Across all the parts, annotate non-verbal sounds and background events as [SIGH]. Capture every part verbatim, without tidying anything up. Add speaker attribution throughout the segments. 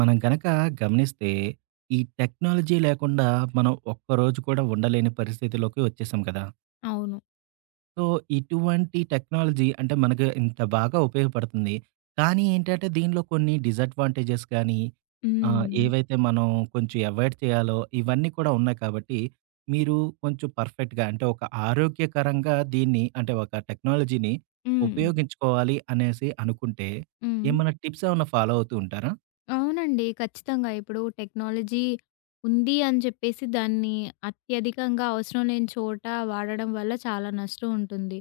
Speaker 1: మనం గనక గమనిస్తే, ఈ టెక్నాలజీ లేకుండా మనం ఒక్కరోజు కూడా ఉండలేని పరిస్థితిలోకి వచ్చేసాం కదా!
Speaker 2: అవును.
Speaker 1: సో, ఇటువంటి టెక్నాలజీ అంటే మనకు ఇంత బాగా ఉపయోగపడుతుంది. కానీ ఏంటంటే, దీనిలో కొన్ని డిసడ్వాంటేజెస్ కానీ, ఆహ్,
Speaker 2: హ్మ్.
Speaker 1: ఏవైతే మనం కొంచెం అవాయిడ్ చేయాలో ఇవన్నీ కూడా ఉన్నాయి కాబట్టి, మీరు కొంచెం పర్ఫెక్ట్‌గా అంటే ఒక ఆరోగ్యకరంగా దీన్ని అంటే ఒక టెక్నాలజీని
Speaker 2: హ్మ్.
Speaker 1: ఉపయోగించుకోవాలి అనేసి అనుకుంటే,
Speaker 2: హ్మ్.
Speaker 1: ఏమన్నా టిప్స్ ఏమన్నా ఫాలో అవుతూ ఉంటారా?
Speaker 2: అవునండి. ఖచ్చితంగా. ఇప్పుడు టెక్నాలజీ ఉంది అని చెప్పేసి దాన్ని అత్యధికంగా అవసరం లేని చోట వాడడం వల్ల చాలా నష్టం ఉంటుంది.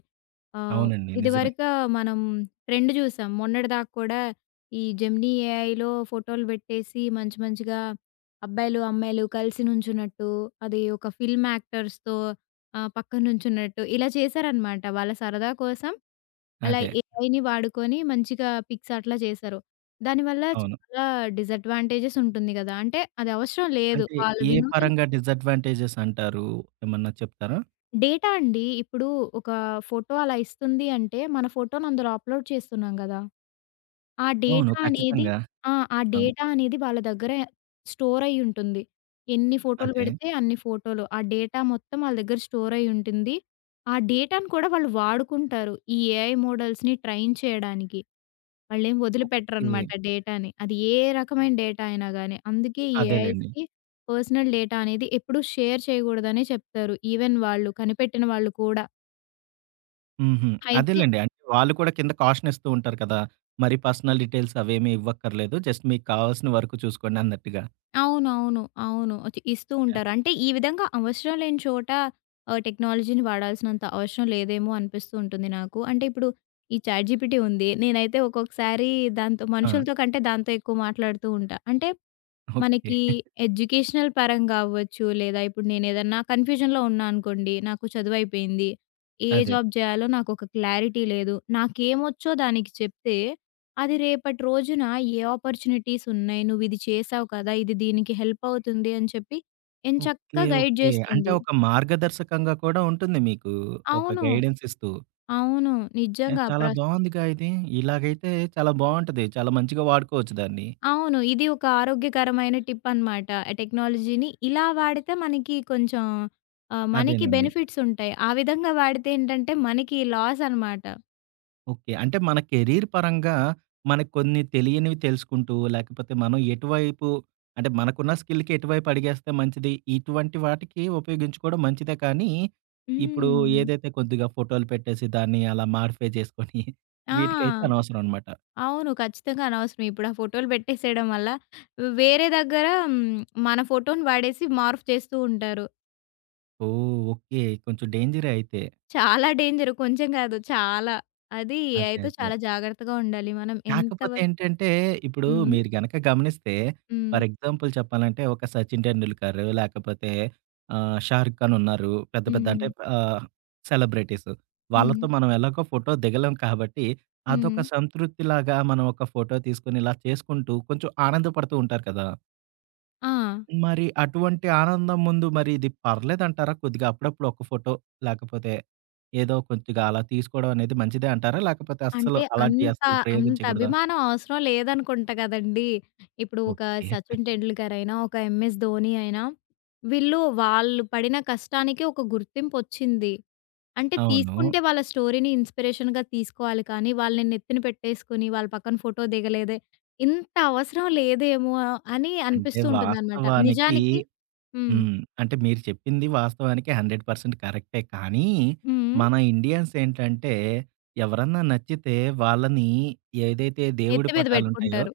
Speaker 2: ఆహ్,
Speaker 1: అవునండి. నిజమే.
Speaker 2: ఇదివరకా మనం ట్రెండ్ చూసాం. మొన్నటిదాకా కూడా ఈ జెమినీ ఏఐలో ఫోటోలు పెట్టేసి మంచి మంచిగా అబ్బాయిలు, అమ్మాయిలు కలిసి నుంచున్నట్టు, అది ఒక ఫిల్మ్ యాక్టర్స్‌తో ఆహ్, పక్కన నుంచున్నట్టు ఇలా చేశారనమాట. వాళ్ళ సరదా కోసం అలా
Speaker 1: అదే.
Speaker 2: ఏఐని వాడుకొని మంచిగా పిక్స్ అట్లా చేశారు. దానివల్ల
Speaker 1: అవును.
Speaker 2: చాలా డిసడ్వాంటేజెస్ ఉంటుంది గదా! అంటే అది అవసరం లేదు.
Speaker 1: అంటే
Speaker 2: వాళ్ళ
Speaker 1: ఏ
Speaker 2: వినోదం
Speaker 1: పరంగా డిసడ్వాంటేజెస్ అంటారు? ఏమన్నా చెప్తారా?
Speaker 2: డేటా అండి. ఇప్పుడు ఒక ఫోటో అలా ఇస్తుంది అంటే మన ఫోటోని అందులో అప్‌లోడ్ చేస్తున్నాం గదా! ఆ
Speaker 1: అవును.
Speaker 2: డేటా అనేది
Speaker 1: ఖచ్చితంగా.
Speaker 2: ఆ! ఆ
Speaker 1: అవును.
Speaker 2: డేటా అనేది వాళ్ళ దగ్గర స్టోర్ అయ్యి ఉంటుంది. ఎన్ని ఫోటోలు
Speaker 1: అదే.
Speaker 2: పెడితే అన్ని ఫోటోలు. ఆ డేటా మొత్తం వాళ్ళ దగ్గర స్టోర్ అయ్యి ఉంటుంది. ఆ డేటాను కూడా వాళ్ళు వాడుకుంటారు. ఈ ఏఐ మోడల్స్‌ని ట్రైన్ చేయడానికి. వాళ్ళేం
Speaker 1: ఓకే.
Speaker 2: వదిలిపెట్టరనమాట డేటాని. అది ఏ రకమైన డేటా అయినా గానీ. అందుకే ఈ
Speaker 1: అదేలెండి.
Speaker 2: ఏఐస్‌కి పర్సనల్ డేటా అనేది ఎప్పుడూ షేర్ చేయగూడదనే చెప్తారు. ఈవెన్ వాళ్ళు కనిపెట్టిన వాళ్ళు కూడా.
Speaker 1: హుహు.
Speaker 2: అయితే
Speaker 1: అదేలెండి. అంటే వాళ్ళు కూడా కింద కాషన్ ఇస్తూ ఉంటారు కదా! మరి పర్సనల్ డీటెయిల్స్ అవేమీ ఇవ్వక్కర్లేదు. జస్ట్ మీకు కావాల్సిన వరకు చూసుకోండి అన్నట్టుగా.
Speaker 2: అవునవును. అవును. ఒచ్ ఇస్తూ
Speaker 1: యాహ్!
Speaker 2: ఉంటారు. అంటే ఈ విధంగా అవసరం లేని చోట ఆహ్, టెక్నాలజీని వాడాల్సినంత అవసరం లేదేమో అనిపిస్తూ ఉంటుంది నాకు. అంటే ఇప్పుడు ఈ చాట్‌జీపీటీ ఉంది. నేనైతే ఒక్కొక్కసారి దాంతో
Speaker 1: ఆ!
Speaker 2: మనుషులతో కంటే దాంతో ఎక్కువ మాట్లాడుతూ ఉంటా. అంటే
Speaker 1: ఓకే.
Speaker 2: మనకి ఎడ్యుకేషనల్ పరంగా అవ్వచ్చు, లేదా ఇప్పుడు నేనేదన్నా కన్‌ఫ్యూజన్‌లో ఉన్నా అనుకోండి, నాకు చదువయిపోయింది. ఏ
Speaker 1: అదే.
Speaker 2: జాబ్ జేయాలో నాకొక క్లారిటీ లేదు. నాకేమొచ్చో దానికి చెప్తే, అది రేపటి రోజున ఏ ఆపర్చునిటీస్ ఉన్నాయి, నువ్విది చేసావు కదా! ఇది దీనికి హెల్పవుతుంది అని చెప్పి
Speaker 1: ఓకే.
Speaker 2: ఎంచక్కా గైడ్
Speaker 1: ఓకే. అంటే
Speaker 2: జేస్తుంది.
Speaker 1: ఒక మార్గదర్శకంగా కూడా ఉంటుంది మీకు. ఒక
Speaker 2: అవును.
Speaker 1: గైడెన్స్ ఇస్తూ.
Speaker 2: అవును.
Speaker 1: యాహ్!
Speaker 2: నిజంగా. ప్ర
Speaker 1: చాలా బావుందిగా ఇది. ఇలాగైతే చాలా బావుంటది. చాలా మంచిగా వాడుకోవచ్చు దాన్ని.
Speaker 2: అవును. ఇది ఒక ఆరోగ్యకరమైన టిప్పనమాట. టెక్నాలజీని ఇలా వాడితే మనకి కొంచెం ఆహ్, మనకి
Speaker 1: అదేనండి.
Speaker 2: బెనిఫిట్స్ ఉంటాయి. ఆ విధంగా వాడితే ఏంటంటే మనకి లాస్ అనమాట.
Speaker 1: ఓకే. అంటే మన కెరీర్ పరంగా మనకు కొన్ని తెలియనివి తెలుసుకుంటూ, లేకపోతే మనం ఎటువైపు అంటే మనకున్న స్కిల్‌కి ఎటువైపు అడిగేస్తే మంచిది, ఇటువంటి వాటికి ఉపయోగించుకోవడం మంచిదే కానీ, ఇప్పుడు
Speaker 2: హ్మ్.
Speaker 1: ఏదైతే కొద్దిగా ఫోటోలు పెట్టేసి దాన్ని అలా మాడిఫై చేసుకొని [LAUGHS]
Speaker 2: ఆ!
Speaker 1: వీటికైతే అనవసరం అనమాట.
Speaker 2: అవును. ఖచ్చితంగా అనవసరం. ఇప్పుడు ఆ ఫోటోలు పెట్టేసేయడం వల్ల వేరే దగ్గర హ్మ్, మన ఫోటోని వాడేసి మార్ఫ్ చేస్తూ ఉంటారు.
Speaker 1: ఓహ్! ఓకే. కొంచెం డేంజరే అయితే.
Speaker 2: చాలా డేంజర్ కొంచెం కాదు చాలా. అది
Speaker 1: అదే.
Speaker 2: ఏఐతో
Speaker 1: అదే.
Speaker 2: చాలా జాగ్రత్తగా ఉండాలి. మనం ఎంత
Speaker 1: కాకపోతే
Speaker 2: వరకు
Speaker 1: ఏంటంటే, ఇప్పుడు
Speaker 2: హ్మ్.
Speaker 1: మీరు గనక గమనిస్తే,
Speaker 2: హ్మ్.
Speaker 1: ఫర్ ఎగ్జాంపుల్ చెప్పాలంటే, ఒక 'సచిన్ టెండూల్కర్' లేకపోతే ఆహ్, 'షారుక్ ఖాన్' ఉన్నారు. పెద్ద పెద్ద అంటే
Speaker 2: హ్మ్.
Speaker 1: ఆహ్, సెలబ్రిటీస్.
Speaker 2: హ్మ్.
Speaker 1: వాళ్ళతో మనం ఎలాగో ఫోటో దిగలేం కాబట్టి,
Speaker 2: హ్మ్.
Speaker 1: అదొక సంతృప్తిలాగా మనం ఒక ఫోటో తీసుకొని ఇలా చేసుకుంటూ కొంచెం ఆనందపడుతూ ఉంటారు కదా!
Speaker 2: ఆ!
Speaker 1: మరి అటువంటి ఆనందం ముందు మరి ఇది పర్లేదంటారా? కొద్దిగా అప్పుడప్పుడు ఒక ఫోటో లేకపోతే ఏదో కొద్దిగా అలా తీసుకోవడం అనేది మంచిదే అంటారా? లేకపోతే
Speaker 2: అంటే
Speaker 1: అస్సలు అలాంటియి
Speaker 2: అంత,
Speaker 1: అస్సలు
Speaker 2: అంత
Speaker 1: ప్రయోగించకూడదా?
Speaker 2: అభిమానం అవసరం లేదనుకుంటా గదండీ! ఇప్పుడు ఒక
Speaker 1: ఓకే.
Speaker 2: 'సచిన్ టెండూల్కర్' అయినా, ఒక 'ఎంఎస్ ధోని' అయినా, వీళ్ళు వాళ్ళు పడిన కష్టానికి ఒక గుర్తింపొచ్చింది. అంటే
Speaker 1: అవును.
Speaker 2: తీసుకుంటే వాళ్ళ స్టోరీని ఇన్‌స్పిరేషన్‌గా తీసుకోవాలి కానీ, వాళ్ళని నెత్తిన పెట్టేసుకొని, వాళ్ళ పక్కన ఫోటో దిగలేదే, ఇంత అవసరం లేదేమో అని
Speaker 1: అంటే
Speaker 2: అనిపిస్తూ ఉంటుందనమాట.
Speaker 1: వాస్తవానికి
Speaker 2: నిజానికి హ్మ్.
Speaker 1: హ్మ్. అంటే మీరు చెప్పింది వాస్తవానికి నూరు శాతం కరెక్టే. కానీ,
Speaker 2: హ్మ్.
Speaker 1: మన ఇండియన్స్ ఏంటంటే, ఎవరన్నా నచ్చితే వాళ్ళని ఏదైతే దేవుడి
Speaker 2: నెత్తి మీద
Speaker 1: పటాలుంటాయో
Speaker 2: పెట్టుకుంటారు.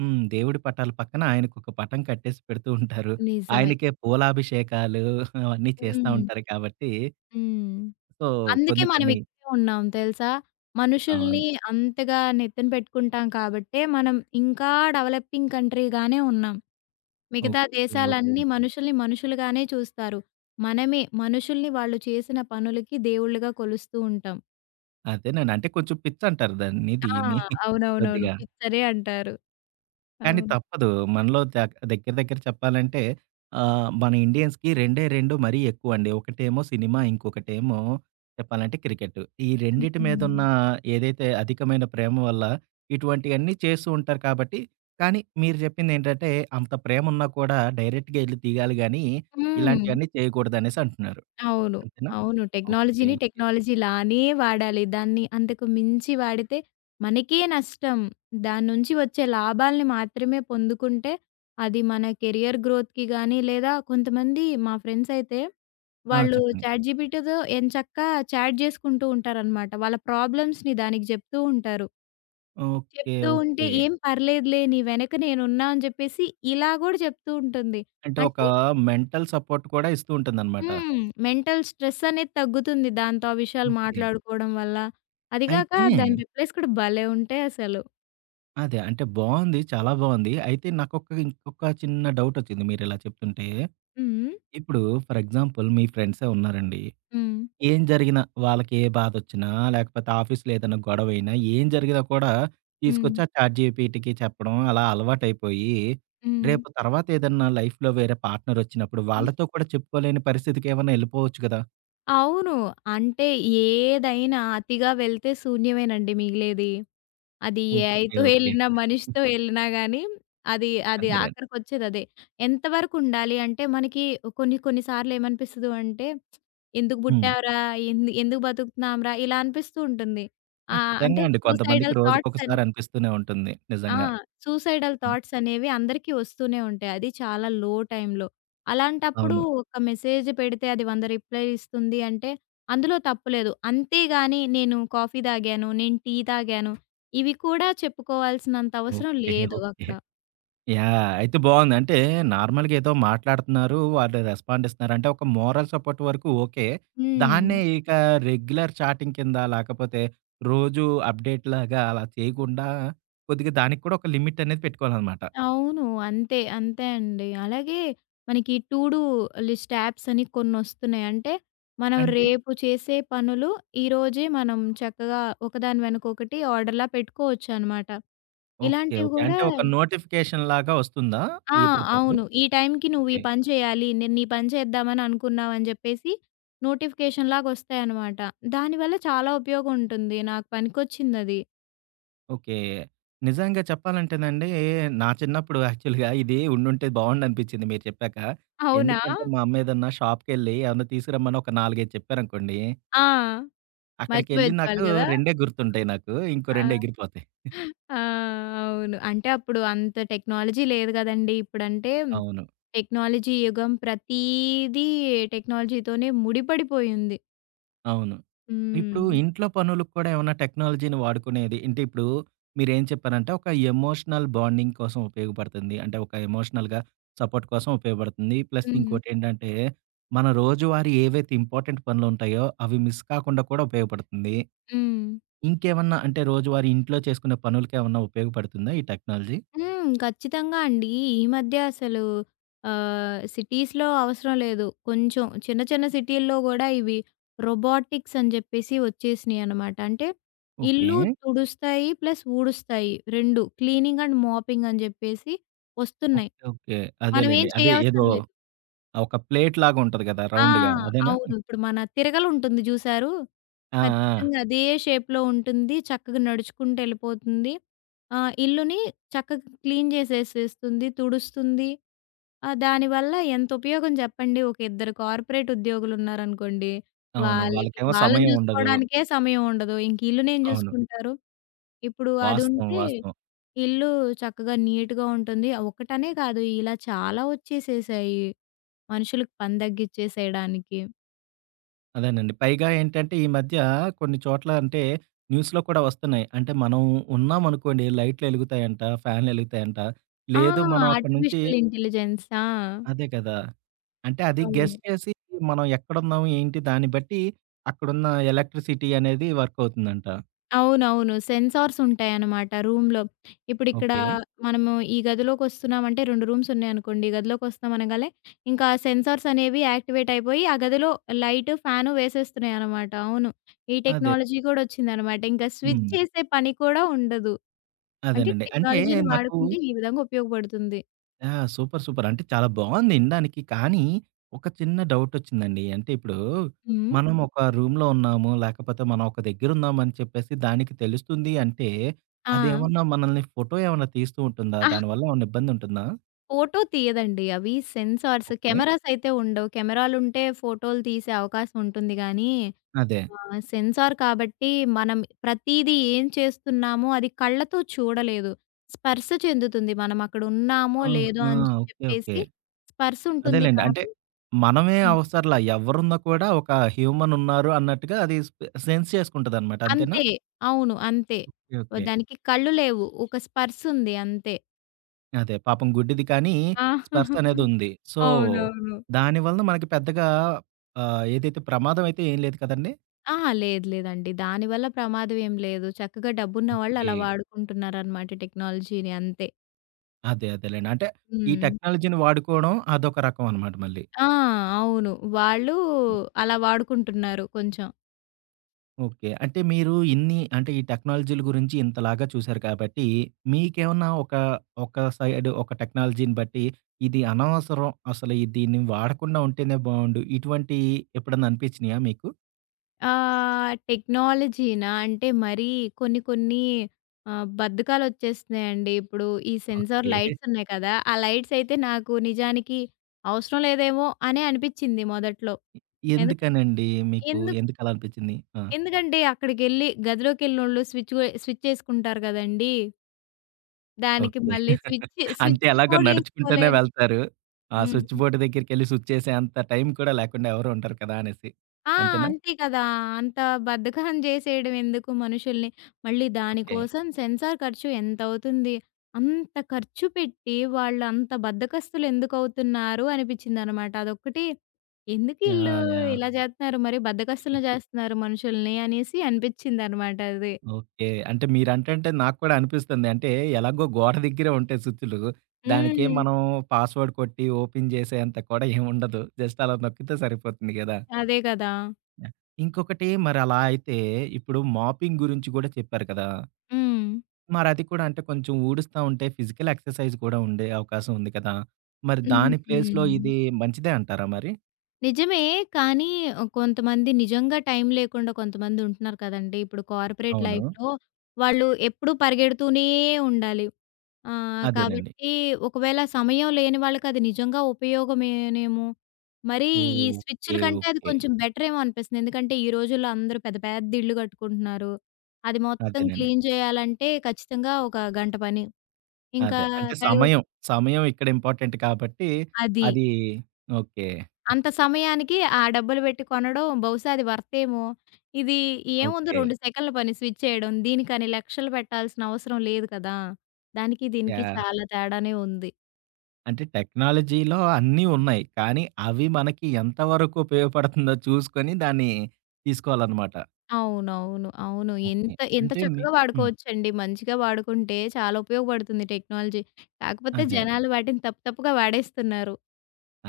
Speaker 1: హ్మ్. దేవుడి పటాల పక్కన ఆయనకొక పటం కట్టేసి పెడుతూ ఉంటారు.
Speaker 2: నిజమే.
Speaker 1: ఆయనకే పూలాభిషేకాలు [LAUGHS] అవన్నీ చేస్తా
Speaker 2: హ్మ్.
Speaker 1: ఉంటారు కాబట్టి,
Speaker 2: హ్మ్.
Speaker 1: సో,
Speaker 2: అందుకే
Speaker 1: కొన్ని
Speaker 2: మనం
Speaker 1: కొన్ని
Speaker 2: ఇక్కడే ఉన్నాం తెలుసా? మనుషుల్ని
Speaker 1: అవును.
Speaker 2: అంతగా నెత్తిన పెట్టుకుంటాం కాబట్టే మనం ఇంకా డెవలపింగ్ కంట్రీగానే ఉన్నాం. మిగతా
Speaker 1: ఓకే.
Speaker 2: దేశాలన్నీ
Speaker 1: ఓకే.
Speaker 2: మనుషుల్ని మనుషులుగానే చూస్తారు. మనమే మనుషుల్ని వాళ్ళు చేసిన పనులకి దేవుళ్ళుగా కొలుస్తూ ఉంటాం.
Speaker 1: అదేనండి. అంటే కొంచెం పిచ్చంటారు దాన్ని,
Speaker 2: ఆ!
Speaker 1: దీన్ని
Speaker 2: అవునవునవును.
Speaker 1: కొద్దిగా.
Speaker 2: పిచ్చరే అంటారు.
Speaker 1: కానీ
Speaker 2: అవును.
Speaker 1: తప్పదు. మనలో దగ్ దగ్గర దగ్గర చెప్పాలంటే ఆహ్, మన ఇండియన్స్‌కి రెండే రెండు మరీ ఎక్కువండి. ఒకటేమో సినిమా, ఇంకొకటేమో చెప్పాలంటే క్రికెట్. ఈ రెండిటి మీదున్న
Speaker 2: హ్మ్.
Speaker 1: ఏదైతే అధికమైన ప్రేమ వల్ల ఇటువంటియన్నీ చేస్తూ ఉంటారు కాబట్టి కానీ మీరు జెప్పిందేంటంటే అంత ప్రేమున్నా కూడా డైరెక్ట్‌గా ఎళ్లి దిగాలి గానీ,
Speaker 2: హ్మ్.
Speaker 1: ఇలాంటియన్నీ చేయకూడదనేసి అంటున్నారు.
Speaker 2: అవును.
Speaker 1: అంతేనా?
Speaker 2: అవును.
Speaker 1: ఓకే.
Speaker 2: టెక్నాలజీని
Speaker 1: ఓకే.
Speaker 2: టెక్నాలజీలానే వాడాలి. దాన్ని అంతకు మించి వాడితే మనకే నష్టం. దాని నుంచి వచ్చే లాభాల్ని మాత్రమే పొందుకుంటే అది మన కెరియర్ గ్రోత్‌కి గానీ, లేదా కొంతమంది మా ఫ్రెండ్స్ అయితే
Speaker 1: ఆ!
Speaker 2: వాళ్ళు
Speaker 1: చెప్పండి.
Speaker 2: చాట్‌జీపీటీతో ఎంచక్కా చాట్ జేసుకుంటూ ఉంటారనమాట. వాళ్ళ ప్రాబ్లమ్స్‌ని దానికి జెప్తూ ఉంటారు.
Speaker 1: ఓకే.
Speaker 2: చెప్తూ ఉంటే
Speaker 1: ఓకే.
Speaker 2: "ఏం పర్లేదులే నీ వెనక నేనున్నా" అని జెప్పేసి ఇలా గూడా జెప్తూ ఉంటుంది.
Speaker 1: అంటే ఒక
Speaker 2: అంటే
Speaker 1: మెంటల్ సపోర్ట్ కూడా ఇస్తూ ఉంటుందనమాట.
Speaker 2: హ్మ్. మెంటల్ స్ట్రెస్ అనేది తగ్గుతుంది దాంతో ఆ విషయాలు
Speaker 1: ఓకే.
Speaker 2: మాట్లాడుకోవడం వల్ల. అది గాక
Speaker 1: అయితే
Speaker 2: దాని రిప్లైస్ కూడా భలే ఉంటాయసలు.
Speaker 1: అదే. అంటే బావుంది. చాలా బావుంది. అయితే నాకొక ఇంకొక చిన్న డౌటొచ్చింది మీరిలా చెప్తుంటే.
Speaker 2: హ్మ్.
Speaker 1: ఇప్పుడు ఫర్ ఎగ్జాంపుల్ మీ ఫ్రెండ్సే ఉన్నారండి.
Speaker 2: హ్మ్.
Speaker 1: ఏం జరిగినా, వాళ్ళకి ఏ బాధొచ్చినా, లేకపోతే ఆఫీస్‌లో ఏదైనా గొడవైనా, ఏం జరిగినా కూడా
Speaker 2: హ్మ్.
Speaker 1: తీసుకొచ్చి ఆ చాట్‌జీపీటీకి చెప్పడం అలా అలవాటైపోయి, రేపు తర్వాత ఏదన్నా లైఫ్‌లో వేరే పార్ట్‌నరొచ్చినప్పుడు
Speaker 2: హ్మ్.
Speaker 1: వాళ్ళతో కూడా చెప్పుకోలేని పరిస్థితికేమన్నా ఎళ్ళిపోవచ్చు గదా!
Speaker 2: అవును. అంటే ఏదైనా అతిగా వెళ్తే శూన్యమేనండి మిగిలేది. అది
Speaker 1: ఓకే.
Speaker 2: ఏఐతో
Speaker 1: ఓకే.
Speaker 2: ఎళ్ళినా, మనిషితో ఎళ్ళినా గానీ అది అది
Speaker 1: అదేలెండి.
Speaker 2: ఆఖరికొచ్చేదదే. ఎంతవరకు ఉండాలి అంటే మనకి కొన్ని కొన్ని సార్లు ఏమనిపిస్తదో అంటే ఎందుకు
Speaker 1: హ్మ్.
Speaker 2: పుట్టావురా? ఎందు ఎందుకు బతుకుతున్నాంరా? ఇలా అనిపిస్తూ ఉంటుంది. ఆహ్, అంటే
Speaker 1: ఖచ్చితంగా అండి. కొంతమందికి
Speaker 2: సూసైడల్ థాట్స్ అని
Speaker 1: రోజుకొకసారి అనిపిస్తూనే ఉంటుంది.
Speaker 2: ఆ!
Speaker 1: నిజంగా.
Speaker 2: సూసైడల్
Speaker 1: హ్మ్.
Speaker 2: థాట్స్ అనేవి అందరికీ వస్తూనే ఉంటాయి. అది చాలా లో టైమ్‌లో. అలాంటప్పుడు
Speaker 1: అవును.
Speaker 2: ఒక మెసేజ్ పెడితే అది వంద రిప్లైలు ఇస్తుంది అంటే అందులో తప్పు లేదు. అంతేగాని నేను కాఫీ తాగాను, నేను టీ తాగాను ఇవి కూడా చెప్పుకోవాల్సినంత అవసరం
Speaker 1: ఓకే.
Speaker 2: లేదు
Speaker 1: ఓకే.
Speaker 2: అక్కడ.
Speaker 1: యాహ్! అయితే బావుంది. అంటే నార్మల్‌గా ఏదో మాట్లాడుతున్నారు. వాళ్ళు రెస్పాండ్ ఇస్తున్నారు. అంటే ఒక మోరల్ సపోర్ట్ వరకు ఓకే.
Speaker 2: హ్మ్.
Speaker 1: దాన్నే ఇక రెగ్యులర్ చాటింగ్ కింద లేకపోతే రోజు అప్‌డేట్‌లాగా అలా చేయకుండా కొద్దిగా దానికి కూడా ఒక లిమిట్ అనేది పెట్టుకోవాలనమాట.
Speaker 2: అవును. అంతే. అంతే అండి. అలాగే మనకి టు డూ లిస్ట్ యాప్స్ అని కొన్నొస్తున్నాయి. అంటే మనం
Speaker 1: అంటే
Speaker 2: రేపు చేసే పనులు ఈరోజే మనం చక్కగా ఒకదాని వెనక ఒకటి ఆర్డర్‌లా పెట్టుకోవచ్చనమాట.
Speaker 1: ఓకే.
Speaker 2: ఇలాంటివి
Speaker 1: ఓకే.
Speaker 2: గూడా
Speaker 1: అంటే ఒక నోటిఫికేషన్ లాగా వస్తుందా
Speaker 2: ఆ!
Speaker 1: ఎప్పటికప్పుడు?
Speaker 2: అవును. ఈ టైంకి నువ్వు ఈ
Speaker 1: ఓకే.
Speaker 2: పని చేయాలి. నేను నీ పని చేద్దామని అనుకున్నావు అని జెప్పేసి నోటిఫికేషన్ లాగొస్తాయన్నమాట. దానివల్ల చాలా ఉపయోగం ఉంటుంది. నాకు పనికొచ్చిందది.
Speaker 1: ఓకే. నిజంగా చెప్పాలంటేనండి, నా చిన్నప్పుడు యాక్చువల్‌గా ఇది ఉండుంటే బావుండనిపిచ్చింది మీరు చెప్పాక.
Speaker 2: అవునా?
Speaker 1: ఎందుకంటే, మా అమ్మ ఏదన్నా షాప్‌కెళ్ళి ఏమన్నా తీసుకురమ్మని ఒక నాలుగు, ఐదు చెప్పారనుకోండి,
Speaker 2: ఆ!
Speaker 1: అక్కడికెళ్ళి
Speaker 2: మర్చిపోయొచ్చేవాళ్ళు
Speaker 1: నాకు
Speaker 2: గదా!
Speaker 1: 2 గుర్తుంటాయి నాకు. ఇంకో
Speaker 2: ఆ!
Speaker 1: రెండు ఎగిరిపోతాయి.
Speaker 2: ఆ! అవును. అంటే అప్పుడు అంత టెక్నాలజీ లేదు గదండీ. ఇప్పుడంటే
Speaker 1: అవును.
Speaker 2: టెక్నాలజీ యుగం. ప్రతీదీ టెక్నాలజీతోనే ముడిపడిపోయింది.
Speaker 1: అవును. ఇప్పుడు
Speaker 2: హ్మ్.
Speaker 1: ఇంట్లో పనులకు కూడా ఏమన్నా టెక్నాలజీని వాడుకునేది అంటే ఇప్పుడు మీరేం చెప్పారంటే ఒక ఎమోషనల్ బాండింగ్ కోసం ఉపయోగపడుతుంది. అంటే ఒక ఎమోషనల్‌గా సపోర్ట్ కోసం ఉపయోగపడుతుంది. ప్లస్
Speaker 2: హ్మ్.
Speaker 1: ఇంకోటేంటంటే మన రోజువారీ ఏవైతే ఇంపార్టెంట్ పనులుంటాయో అవి మిస్ కాకుండా కూడా ఉపయోగపడుతుంది.
Speaker 2: హ్మ్.
Speaker 1: ఇంకేమన్నా అంటే రోజువారీ ఇంట్లో చేసుకునే పనులకేమన్నా ఉపయోగపడుతుందా ఈ టెక్నాలజీ?
Speaker 2: హ్మ్. ఖచ్చితంగా అండి. ఈ మధ్య అసలు ఆహ్, సిటీస్‌లో అవసరం లేదు. కొంచెం చిన్న చిన్న సిటీల్లో గూడా ఇవి రోబోటిక్స్ అని జెప్పేసి వచ్చేసినియనమాట. అంటే
Speaker 1: ఓకే.
Speaker 2: ఇల్లు తుడుస్తాయి, ప్లస్ ఊడుస్తాయి రెండు క్లీనింగ్ అండ్ మాపింగ్ అని జెప్పేసి వస్తున్నాయి.
Speaker 1: ఓకే. ఓకే.
Speaker 2: మనమేం
Speaker 1: అదేలెండి. అదే
Speaker 2: చేయవసరం
Speaker 1: ఏదో
Speaker 2: లేదు.
Speaker 1: ఒక ప్లేట్ లాగా ఉంటది కదా!
Speaker 2: ఆ!
Speaker 1: రౌండ్‌గా అదేనా?
Speaker 2: అవును. ఇప్పుడు మన తిరగలుంటుంది జూసారు?
Speaker 1: ఆ! ఆ!
Speaker 2: ఖచ్చితంగా అదే షేప్‌లో ఉంటుంది. చక్కగా నడుచుకుంటూ ఎళ్ళిపోతుంది. ఆహ్, ఇల్లుని చక్కగా క్లీన్ చేసేసేస్తుంది. తుడుస్తుంది. ఆహ్, దానివల్ల ఎంత ఉపయోగం చెప్పండి? ఒక ఇద్దరు కార్పొరేట్ ఉద్యోగులున్నారనుకోండి.
Speaker 1: అవును.
Speaker 2: వాళ్ళకి
Speaker 1: వాళ్ళకేమో
Speaker 2: వాళ్ళని
Speaker 1: సమయం ఉండదు.
Speaker 2: చూసుకోవడానికే సమయం ఉండదు. ఇంక ఇల్లునేం
Speaker 1: అవును.
Speaker 2: చూసుకుంటారు? ఇప్పుడు
Speaker 1: వాస్తవం.
Speaker 2: అదుంటే
Speaker 1: వాస్తవం.
Speaker 2: ఇల్లు చక్కగా నీట్‌గా ఉంటుంది. ఒకటనే కాదు ఇలా చాలా వచ్చేసేసాయి. మనుషులకు పని తగ్గిచ్చేసేయడానికి.
Speaker 1: అదేనండి. పైగా ఏంటంటే ఈ మధ్య కొన్ని చోట్ల అంటే న్యూస్‌లో కూడా వస్తున్నాయి. అంటే మనం ఉన్నామనుకోండి లైట్‌లెలుగుతాయంట, ఫ్యాన్‌లెలుగుతాయంట.
Speaker 2: ఆ!
Speaker 1: లేదు మనం అక్కడి నుంచి
Speaker 2: ఆర్టిఫిషియల్ ఇంటెలిజెన్స్. ఆ!
Speaker 1: అదే కదా! అంటే అది గెస్
Speaker 2: అవును.
Speaker 1: చేసి మనం ఎక్కడున్నాం, ఏంటి దాన్ని బట్టి అక్కడున్న ఎలక్ట్రిసిటీ అనేది వర్క్ అవుతుందంట.
Speaker 2: అవునవును. సెన్సార్స్ ఉంటాయన్నమాట రూమ్‌లో. ఇప్పుడిక్కడ
Speaker 1: ఓకే.
Speaker 2: మనము ఈ గదిలోకొస్తున్నామంటే రెండు రూమ్స్ ఉన్నాయనుకోండి. ఈ గదిలోకొస్తున్నాం అనగాలే ఇంకా సెన్సార్స్ అనేవి యాక్టివేట్ అయిపోయి ఆ గదిలో లైటు, ఫ్యాను వేసేస్తున్నాయన్నమాట. అవును. ఈ
Speaker 1: అదే.
Speaker 2: టెక్నాలజీ కూడా వచ్చిందన్నమాట. ఇంకా స్విచ్
Speaker 1: హ్మ్.
Speaker 2: చేసే పని కూడా ఉండదు. అంటే
Speaker 1: అదేనండి. అంటే
Speaker 2: టెక్నాలజీని
Speaker 1: నాకు
Speaker 2: వాడుకుంటే ఈ విధంగా ఉపయోగపడుతుంది.
Speaker 1: ఆ! సూపర్. సూపర్. అంటే చాలా బావుంది ఇనడానికి. కానీ, ఒక చిన్న డౌటొచ్చిందండి. అంటే ఇప్పుడు
Speaker 2: హ్మ్.
Speaker 1: మనం హ్మ్. ఒక రూమ్‌లో ఉన్నాము, లేకపోతే మనం ఒక దగ్గరున్నామని చెప్పేసి దానికి తెలుస్తుంది అంటే,
Speaker 2: ఆ!
Speaker 1: అదేమన్నా మనల్ని ఫోటో ఏమన్నా తీస్తూ ఉంటుందా?
Speaker 2: అహా!
Speaker 1: దానివల్ల ఏమన్నా ఇబ్బందుంటుందా?
Speaker 2: ఫోటో తీయదండి అవి సెన్సార్స్.
Speaker 1: ఓకే.
Speaker 2: కెమెరాస్ అయితే ఉండవు. కెమెరాలుంటే ఫోటోలు తీసే అవకాశం ఉంటుంది గానీ
Speaker 1: అదే.
Speaker 2: ఆ! సెన్సార్ కాబట్టి మనం ప్రతీదీ ఏం చేస్తున్నామో అది కళ్ళతో చూడలేదు. స్పర్శ చెందుతుంది. మనం అక్కడ ఉన్నామో లేదో
Speaker 1: ఆహా!
Speaker 2: అని
Speaker 1: ఓకే. ఓకే.
Speaker 2: చెప్పేసి స్పర్శ ఉంటుంది
Speaker 1: అదేలెండి. అంటే
Speaker 2: కానీ
Speaker 1: మనమే
Speaker 2: హ్మ్.
Speaker 1: అవసరంలా ఎవరున్నా కూడా ఒక హ్యూమనున్నారు అన్నట్టుగా అది స్పె సెన్స్ చేసుకుంటదనమాట. అంతేనా?
Speaker 2: అంతే. అవును. అంతే. Oh
Speaker 1: okay.
Speaker 2: దానికి కళ్ళు లేవు. ఒక స్పర్శ ఉంది అంతే.
Speaker 1: అదే. పాపం గుడ్డిది కానీ,
Speaker 2: ఆ! [LAUGHS]
Speaker 1: స్పెర్శనేదుంది. సో,
Speaker 2: అవునవును.
Speaker 1: దాని వలన మనకి పెద్దగా ఆహ్, ఏదైతే ప్రమాదం అయితే ఏం లేదు కదండీ!
Speaker 2: అహా! లేదు లేదండి. దానివల్ల ప్రమాదం ఏం లేదు. చక్కగా డబ్బున్న వాళ్ళు
Speaker 1: ఓకే.
Speaker 2: అలా వాడుకుంటున్నారనమాట టెక్నాలజీని అంతే.
Speaker 1: అదే. అదేలెండి. అంటే, ఈ
Speaker 2: హ్మ్.
Speaker 1: టెక్నాలజీని వాడుకోవడం అదొక రకం అనమాట మళ్ళీ.
Speaker 2: ఆ! అవును. వాళ్ళు అలా వాడుకుంటున్నారు కొంచెం.
Speaker 1: ఓకే. అంటే, మీరు ఇన్ని అంటే, ఈ టెక్నాలజీల గురించి ఇంతలాగా చూసారు కాబట్టి, మీకేమన్నా ఒక, ఒక సైడ్ ఒక టెక్నాలజీని బట్టి, ఇది అనవసరం, అసలు ఈ దీన్ని వాడకుండా ఉంటేనే బావుండు, ఇటువంటియి ఎప్పుడన్నా అనిపించినియా మీకు?
Speaker 2: ఆహ్, టెక్నాలజీనా? అంటే మరీ కొన్ని కొన్ని ఆహ్, బద్ధకాలొచ్చేస్తున్నాయండి. ఇప్పుడు ఈ సెన్సార్
Speaker 1: ఓకే.
Speaker 2: లైట్స్ ఉన్నాయి కదా! ఆ లైట్స్ అయితే నాకు నిజానికి అవసరం లేదేమో అనే అనిపిచ్చింది మొదట్లో. ఎందుక
Speaker 1: ఎందుకనండి? మీకు
Speaker 2: ఎందు
Speaker 1: ఎందుకలా అనిపిచ్చింది? ఆ!
Speaker 2: ఎందుకంటే అక్కడికెళ్ళి గదిలోకెళ్ళినోళ్ళు స్విచ్ గొ స్విచ్ యేసుకుంటారు గదండీ! దానికి
Speaker 1: ఓకే.
Speaker 2: మళ్ళీ స్విచ్
Speaker 1: అంటే
Speaker 2: స్విచ్
Speaker 1: ఎలాగో
Speaker 2: కూడా
Speaker 1: నడుచుకుంటూనే
Speaker 2: యేసుకోలేను.
Speaker 1: వెళ్తారు. ఆ
Speaker 2: హ్మ్.
Speaker 1: స్విచ్ బోర్డ్ దగ్గరికెళ్లి స్విచ్చేసే అంత టైం కూడా లేకుండా ఎవరు ఉండరు కదా! అనేసి.
Speaker 2: ఆ!
Speaker 1: అంతేనా?
Speaker 2: అంతే కదా! అంత బద్ధకం జేసేయడం ఎందుకు మనుషుల్ని? మళ్ళీ
Speaker 1: ఓకే.
Speaker 2: దానికోసం సెన్సార్ ఖర్చు ఎంతవుతుంది? అంత ఖర్చు పెట్టి వాళ్ళంత బద్ధకస్తులు ఎందుకవుతున్నారు అనిపిచ్చిందనమాట. అదొక్కటి ఎందుకు ఈళ్ళు
Speaker 1: యాహ్! యాహ్!
Speaker 2: ఇలా జేత్తన్నారు మరి బద్ధకస్తుల్ని జేస్తున్నారు మనుషుల్ని అనేసి అనిపిచ్చిందనమాట అది.
Speaker 1: ఓకే. అంటే మీరంటంటే నాకు కూడా అనిపిస్తుంది. అంటే ఎలాగో గోడ దగ్గరే ఉంటాయి స్విచ్చులు. దానికేం
Speaker 2: హ్మ్.
Speaker 1: మనం పాస్వర్డ్ కొట్టి ఓపెన్ చేసేంత కూడా ఏం ఉండదు. జస్ట్ అలా నొక్కితే సరిపోతుంది గదా!
Speaker 2: అదే కదా!
Speaker 1: యాహ్! ఇంకొకటి మరి అలా అయితే ఇప్పుడు మాపింగ్ గురించి గూడా చెప్పారు కదా!
Speaker 2: హ్మ్.
Speaker 1: మరది కూడా అంటే కొంచెం ఊడుస్తా ఉంటే ఫిజికల్ ఎక్సర్‌సైజ్ కూడా ఉండే అవకాశం ఉంది కదా! మరి దాని ప్లేస్‌లో
Speaker 2: హ్మ్.
Speaker 1: ఇది మంచిదే అంటారా మరి?
Speaker 2: నిజమే. కానీ కొంతమంది నిజంగా టైం లేకుండా కొంతమంది ఉంటున్నారు కదండీ! ఇప్పుడు కార్పొరేట్
Speaker 1: అవును.
Speaker 2: లైఫ్‌లో వాళ్ళు ఎప్పుడూ పరిగెడుతూనే ఉండాలి. ఆహ్,
Speaker 1: అదేనండి.
Speaker 2: కాబట్టి ఒకవేళ సమయం లేని వాళ్ళకది నిజంగా ఉపయోగమేనేమో! మరి ఈ స్విచ్‌ల
Speaker 1: ఓకే.
Speaker 2: కంటే అది
Speaker 1: ఓకే.
Speaker 2: కొంచెం బెటరేమో అనిపిస్తుంది. ఎందుకంటే ఈ రోజుల్లో అందరూ పెద్ద పెద్ద ఇళ్ళు కట్టుకుంటున్నారు. అది మొత్తం
Speaker 1: అదేనండి.
Speaker 2: క్లీన్ చేయాలంటే ఖచ్చితంగా ఒక గంట పని. ఇంకా
Speaker 1: అదే. అంటే
Speaker 2: తడి
Speaker 1: సమయం, సమయం ఇక్కడ ఇంపార్టెంట్ కాబట్టి
Speaker 2: అది.
Speaker 1: అది ఓకే.
Speaker 2: అంత సమయానికి ఆ డబ్బులు పెట్టి కొనడం బహుశా అది వర్త్ ఏమో. ఇది ఏముంది
Speaker 1: ఓకే.
Speaker 2: రెండు సెకన్ల పని స్విచ్ చేయడం. దీనికని లక్షలు పెట్టాల్సిన అవసరం లేదు కదా! దానికి దీనికి
Speaker 1: యాహ్!
Speaker 2: చాలా తేడానే ఉంది.
Speaker 1: అంటే టెక్నాలజీలో అన్నీ ఉన్నాయి. కానీ అవి మనకి ఎంత వరకు ఉపయోగపడుతుందో చూసుకొని దాన్ని తీసుకోవాలనమాట.
Speaker 2: అవునవును. అవును.
Speaker 1: ఓకే.
Speaker 2: ఎంత ఎంత
Speaker 1: అంటే మీ
Speaker 2: చక్కగా
Speaker 1: హ్మ్.
Speaker 2: వాడుకోవచ్చండి. మంచిగా వాడుకుంటే చాలా ఉపయోగపడుతుంది టెక్నాలజీ. కాకపోతే
Speaker 1: అదే.
Speaker 2: జనాలు వాటిని తప్పు తప్పుగా వాడేస్తున్నారు.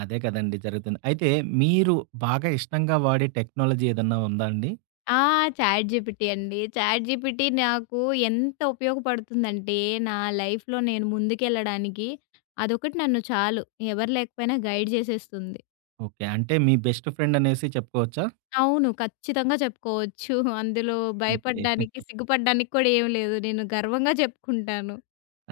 Speaker 1: అదే కదండీ జరుగుతుంది. అయితే మీరు బాగా ఇష్టంగా వాడే టెక్నాలజీ ఏదన్నా ఉందా అండి?
Speaker 2: ఆ! చాట్ జీపీటీ అండి. చాట్ జీపీటీ నాకు ఎంత ఉపయోగపడుతుందంటే, నా లైఫ్‌లో నేను ముందుకెళ్ళడానికి అదొకటి నన్ను చాలు. ఎవరు లేకపోయినా గైడ్ చేసేస్తుంది.
Speaker 1: ఓకే. అంటే మీ బెస్ట్ ఫ్రెండ్ అనేసి చెప్పుకోవచ్చా?
Speaker 2: అవును. ఖచ్చితంగా చెప్పుకోవచ్చు. అందులో
Speaker 1: ఓకే.
Speaker 2: భయపడడానికి, సిగ్గుపడడానికి కూడా ఏమి లేదు. నేను గర్వంగా చెప్పుకుంటాను.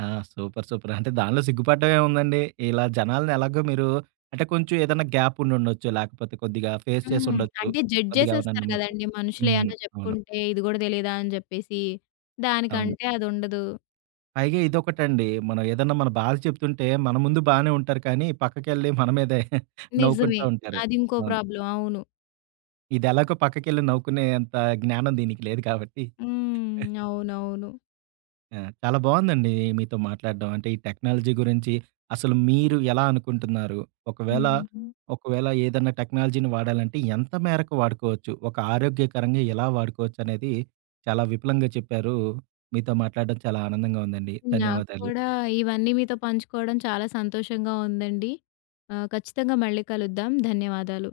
Speaker 1: ఆ! సూపర్. సూపర్. అంటే దానిలో సిగ్గుపడడం ఏముందండి. ఇలా జనాల్ని ఎలాగో మీరు అంటే కొంచెం ఏదన్నా గ్యాప్ ఉండుండొచ్చు. లేకపోతే కొద్దిగా ఫేస్ చేసి
Speaker 2: హ్మ్.
Speaker 1: ఉండొచ్చు.
Speaker 2: అంటే జడ్జ్
Speaker 1: కొద్దిగా ఎవరినైనా
Speaker 2: చేసేస్తారు
Speaker 1: నమ్మించి.
Speaker 2: కదండీ!
Speaker 1: హ్మ్.
Speaker 2: మనుషులేమన్నా
Speaker 1: అవును.
Speaker 2: చెప్పుకుంటే, ఇది కూడా తెలీదా అని చెప్పేసి.
Speaker 1: అవును.
Speaker 2: దానికంటే అదుండదు.
Speaker 1: పైగా ఇదొకటండి. మనం ఏదన్నా మన బాధ చెప్తుంటే మన ముందు బానే ఉంటారు కానీ పక్కకెళ్ళి మన మీదే [LAUGHS]
Speaker 2: నిజమే.
Speaker 1: నవ్వుకుంటా ఉంటారు.
Speaker 2: అది ఇంకో
Speaker 1: అవును.
Speaker 2: ప్రాబ్లమ్. అవును.
Speaker 1: ఇది ఎలాగో పక్కకెళ్ళి నవ్వుకునే అంత జ్ఞానం దీనికి లేదు కాబట్టి
Speaker 2: హ్మ్. అవునవును.
Speaker 1: ఆ! చాలా బావుందండి మీతో మాట్లాడడం. అంటే ఈ టెక్నాలజీ గురించి అసలు మీరు ఎలా అనుకుంటున్నారు? ఒకవేళ,
Speaker 2: హ్మ్.
Speaker 1: ఒకవేళ ఏదన్నా టెక్నాలజీని వాడాలంటే ఎంత మేరకు వాడుకోవచ్చు? ఒక ఆరోగ్యకరంగా ఎలా వాడుకోవచ్చు అనేది చాలా విపులంగా చెప్పారు. మీతో మాట్లాడడం చాలా ఆనందంగా ఉందండి.
Speaker 2: నాకు
Speaker 1: ధన్యవాదాలు.
Speaker 2: కూడా ఇవన్నీ మీతో పంచుకోవడం చాలా సంతోషంగా ఉందండి. ఆహ్, ఖచ్చితంగా మళ్ళీ కలుద్దాం. ధన్యవాదాలు.